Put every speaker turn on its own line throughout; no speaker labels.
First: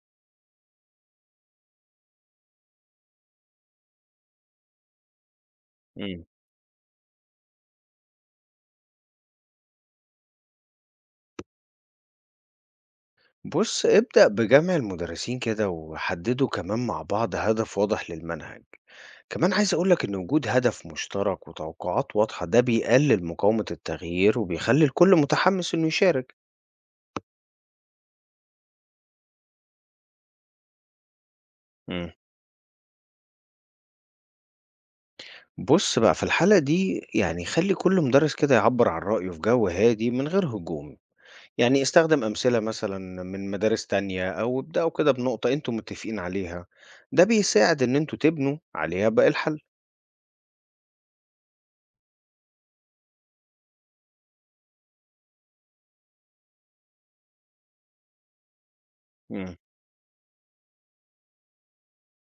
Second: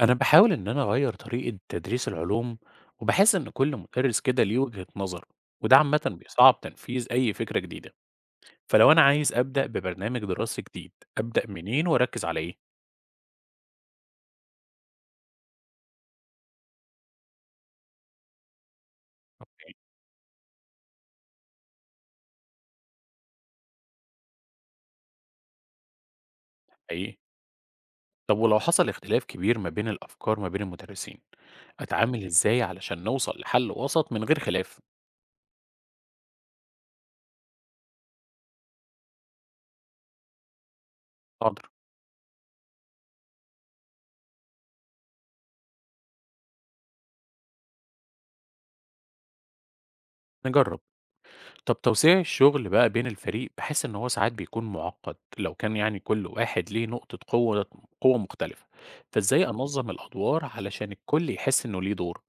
أنا باحاول إن أنا أغيّر طريقة تدريس العلوم، وباحس إن كل مدرس كده ليه وجهة نظر، وده عامةً
إمم.
بيصعّب تنفيذ أي فكرة جديدة، فلو أنا عايز أبدأ ببرنامج دراسي جديد، أبدأ منين وأركّز على إيه؟
بُص، ابدأ بجمع المدرسين كده وحددوا كمان مع بعض هدف واضح للمنهج. كمان
أوكي.
عايز أقول لك إن وجود هدف مشترك وتوقعات واضحة ده بيقلل مقاومة التغيير وبيخلّي الكل متحمس إنه يشارك.
حقيقي. طب ولو حصل اختلاف كبير ما بين الأفكار ما بين المدرسين،
إمم.
أتعامل إزاي علشان نوصل لحل وسط من غير خلاف؟
بُص بقى، في الحالة دي يعني خلّي كل مدرس كده يعبّر عن رأيه في جو هادي من غير هجوم.
حاضر،
يعني استخدم أمثلة مثلًا من مدارس تانية أو ابدأوا كده بنقطة أنتم متفقين عليها، ده بيساعد إن أنتم تبنوا عليها باقي الحل.
نجرّب. طب توزيع الشغل بقى بين الفريق بحس إن هو ساعات بيكون معقد لو كان يعني كل واحد ليه نقطة قوة مختلفة، فإزاي
إمم.
أنظم الأدوار علشان الكل يحس إنه ليه دور؟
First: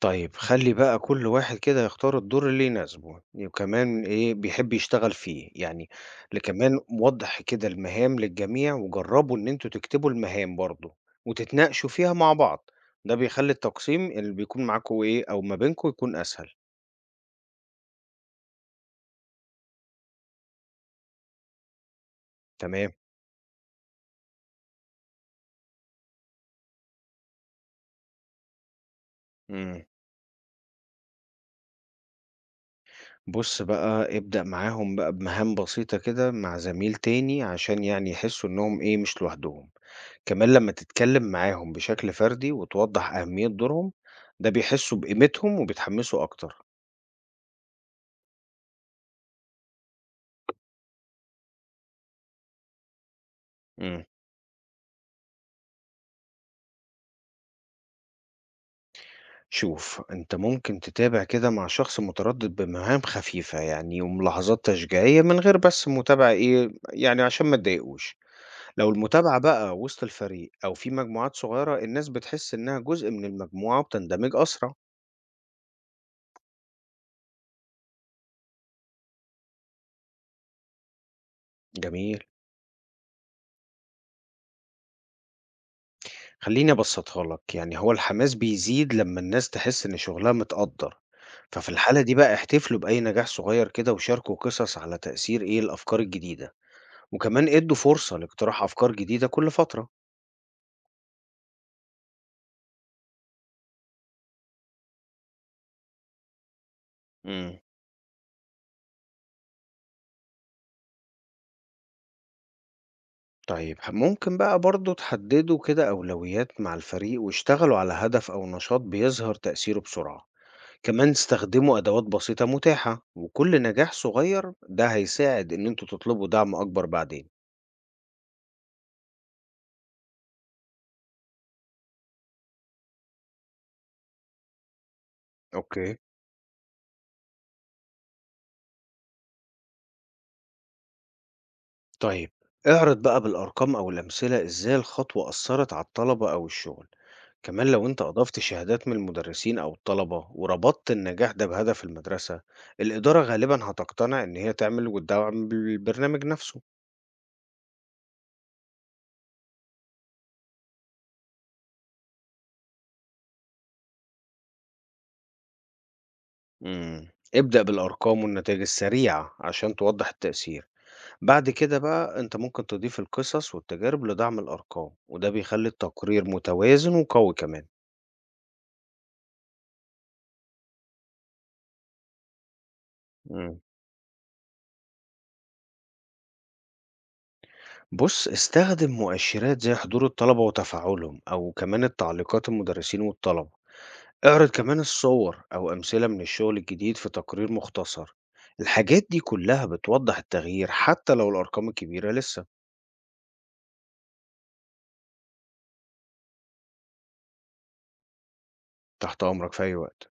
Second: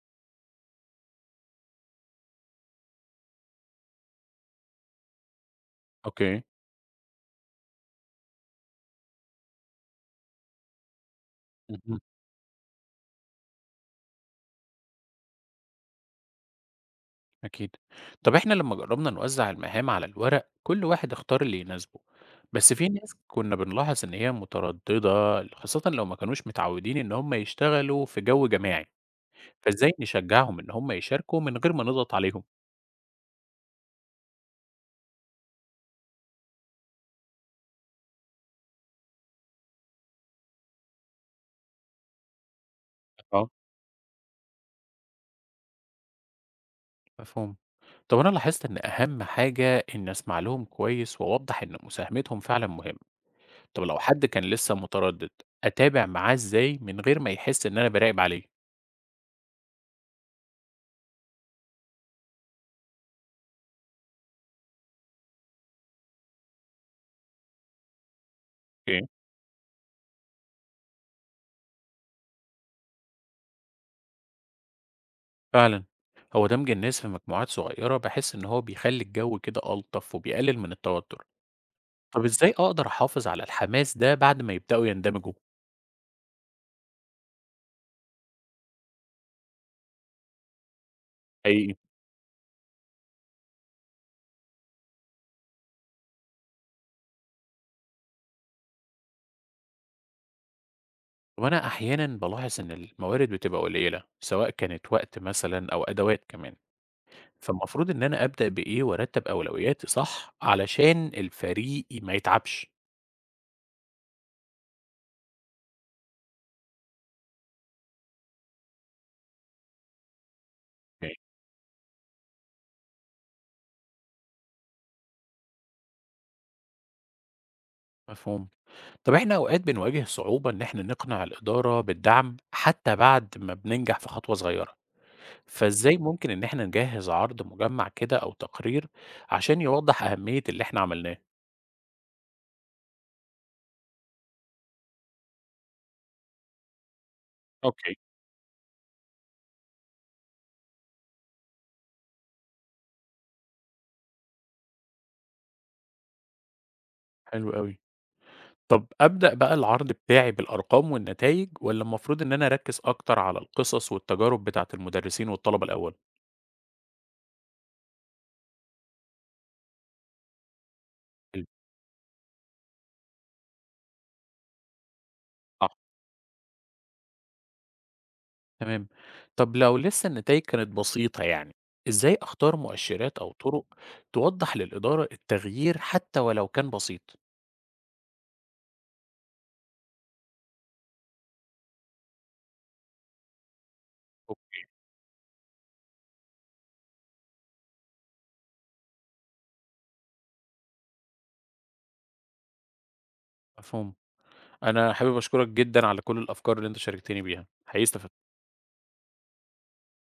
طيب خلّي بقى كل واحد كده يختار الدور اللي يناسبه، وكمان إيه، بيحب يشتغل فيه، يعني
اوكي،
كمان وضّح كده المهام للجميع وجرّبوا إن أنتم تكتبوا المهام برضه، وتتناقشوا
مهم.
فيها مع بعض، ده بيخلّي التقسيم اللي بيكون معاكم إيه، أو ما بينكم يكون أسهل،
أكيد. طب إحنا لما جربنا نوزع المهام على الورق كل واحد اختار اللي يناسبه، بس في
تمام.
ناس كنا بنلاحظ إن هي مترددة، خاصة لو ما كانوش متعودين إن هم يشتغلوا في جو جماعي،
إمم.
فإزاي نشجعهم إن هم يشاركوا من غير ما نضغط عليهم؟
بُص بقى ابدأ معاهم بقى بمهام بسيطة كده مع زميل تاني عشان يعني يحسّوا إنّهم إيه، مش لوحدهم. كمان لما تتكلم معاهم بشكل فردي وتوضح أهمية دورهم، ده بيحسوا بقيمتهم وبيتحمسوا أكتر.
مفهوم. طب أنا لاحظت إن أهم حاجة إني أسمع لهم كويس وأوضح إن مساهمتهم فعلا مهمة، طب لو
مم.
حد كان لسه متردد، أتابع معاه إزاي من غير ما يحس إن أنا براقب عليه؟
شوف أنت ممكن تتابع كده مع شخص متردد بمهام خفيفة يعني وملاحظات تشجيعية من غير بس متابعة إيه يعني عشان ما تضايقوش. لو
اوكي،
المتابعة بقى وسط الفريق أو في مجموعات صغيرة، الناس بتحس إنها جزء من المجموعة وبتندمج أسرع.
فعلا. هو دمج الناس في مجموعات صغيرة بحس إن هو بيخلي الجو كده ألطف وبيقلل من التوتر،
جميل.
طب إزاي أقدر أحافظ على الحماس ده بعد ما يبدأوا يندمجوا؟
خلّيني أبسّطها لك، يعني هو الحماس بيزيد لمّا الناس تحس إن شغلها متقدّر، ففي
حقيقي.
الحالة دي بقى احتفلوا بأي نجاح صغير كده وشاركوا قصص على تأثير إيه الأفكار الجديدة، وكمان ادّوا فرصة لاقتراح أفكار جديدة كل فترة.
وأنا أحيانا بلاحظ إن الموارد بتبقى قليلة سواء كانت وقت مثلا أو أدوات كمان.
إمم.
فالمفروض إن أنا أبدأ بإيه وأرتّب أولوياتي صح علشان الفريق ما يتعبش.
طيب ممكن بقى برضه تحددوا كده أولويات مع الفريق واشتغلوا على هدف أو نشاط بيظهر تأثيره بسرعة، كمان
أوكي.
استخدموا أدوات بسيطة متاحة، وكل نجاح صغير ده هيساعد إن أنتم تطلبوا دعم أكبر بعدين.
مفهوم. طب إحنا أوقات بنواجه صعوبة إن إحنا نقنع الإدارة بالدعم حتى بعد ما بننجح في خطوة صغيرة، فإزاي
أوكي.
ممكن إن إحنا نجهّز عرض مجمّع كده أو تقرير عشان يوضّح أهمية اللي إحنا عملناه؟
طيب اعرض بقى بالأرقام أو الأمثلة إزاي الخطوة أثرت على الطلبة أو الشغل. كمان لو
أوكي.
أنت أضفت شهادات من المدرسين أو الطلبة وربطت النجاح ده بهدف المدرسة، الإدارة غالبا هتقتنع إن هي تعمل وتدعم بالبرنامج نفسه.
حلو أوي. طب أبدأ بقى العرض بتاعي بالأرقام والنتايج والّا المفروض إن أنا أركّز أكتر على القصص والتجارب بتاعة المدرسين والطلبة الأول؟
ابدأ بالأرقام والنتائج السريعة عشان توضح التأثير. بعد كده بقى أنت ممكن تضيف القصص والتجارب لدعم الأرقام، وده بيخلي
حلو.
التقرير متوازن وقوي كمان.
تمام. طب لو لسه النتائج كانت بسيطة يعني، إزاي أختار مؤشرات أو
مم.
طرق توضح للإدارة التغيير حتى ولو كان بسيط؟
بُص، استخدم مؤشِّرات زي حضور الطلبة وتفاعلهم أو كمان التعليقات المدرسين والطلبة. اعرض
أوكي.
كمان الصور أو أمثلة من الشغل الجديد في تقرير مختصر. الحاجات دي كلها بتوضّح التغيير حتى لو الأرقام الكبيرة لسه.
مفهوم. أنا حابب أشكرك جدا على كل الأفكار اللي أنت شاركتني بيها، حقيقي استفدت.
تحت أمرك في أي وقت.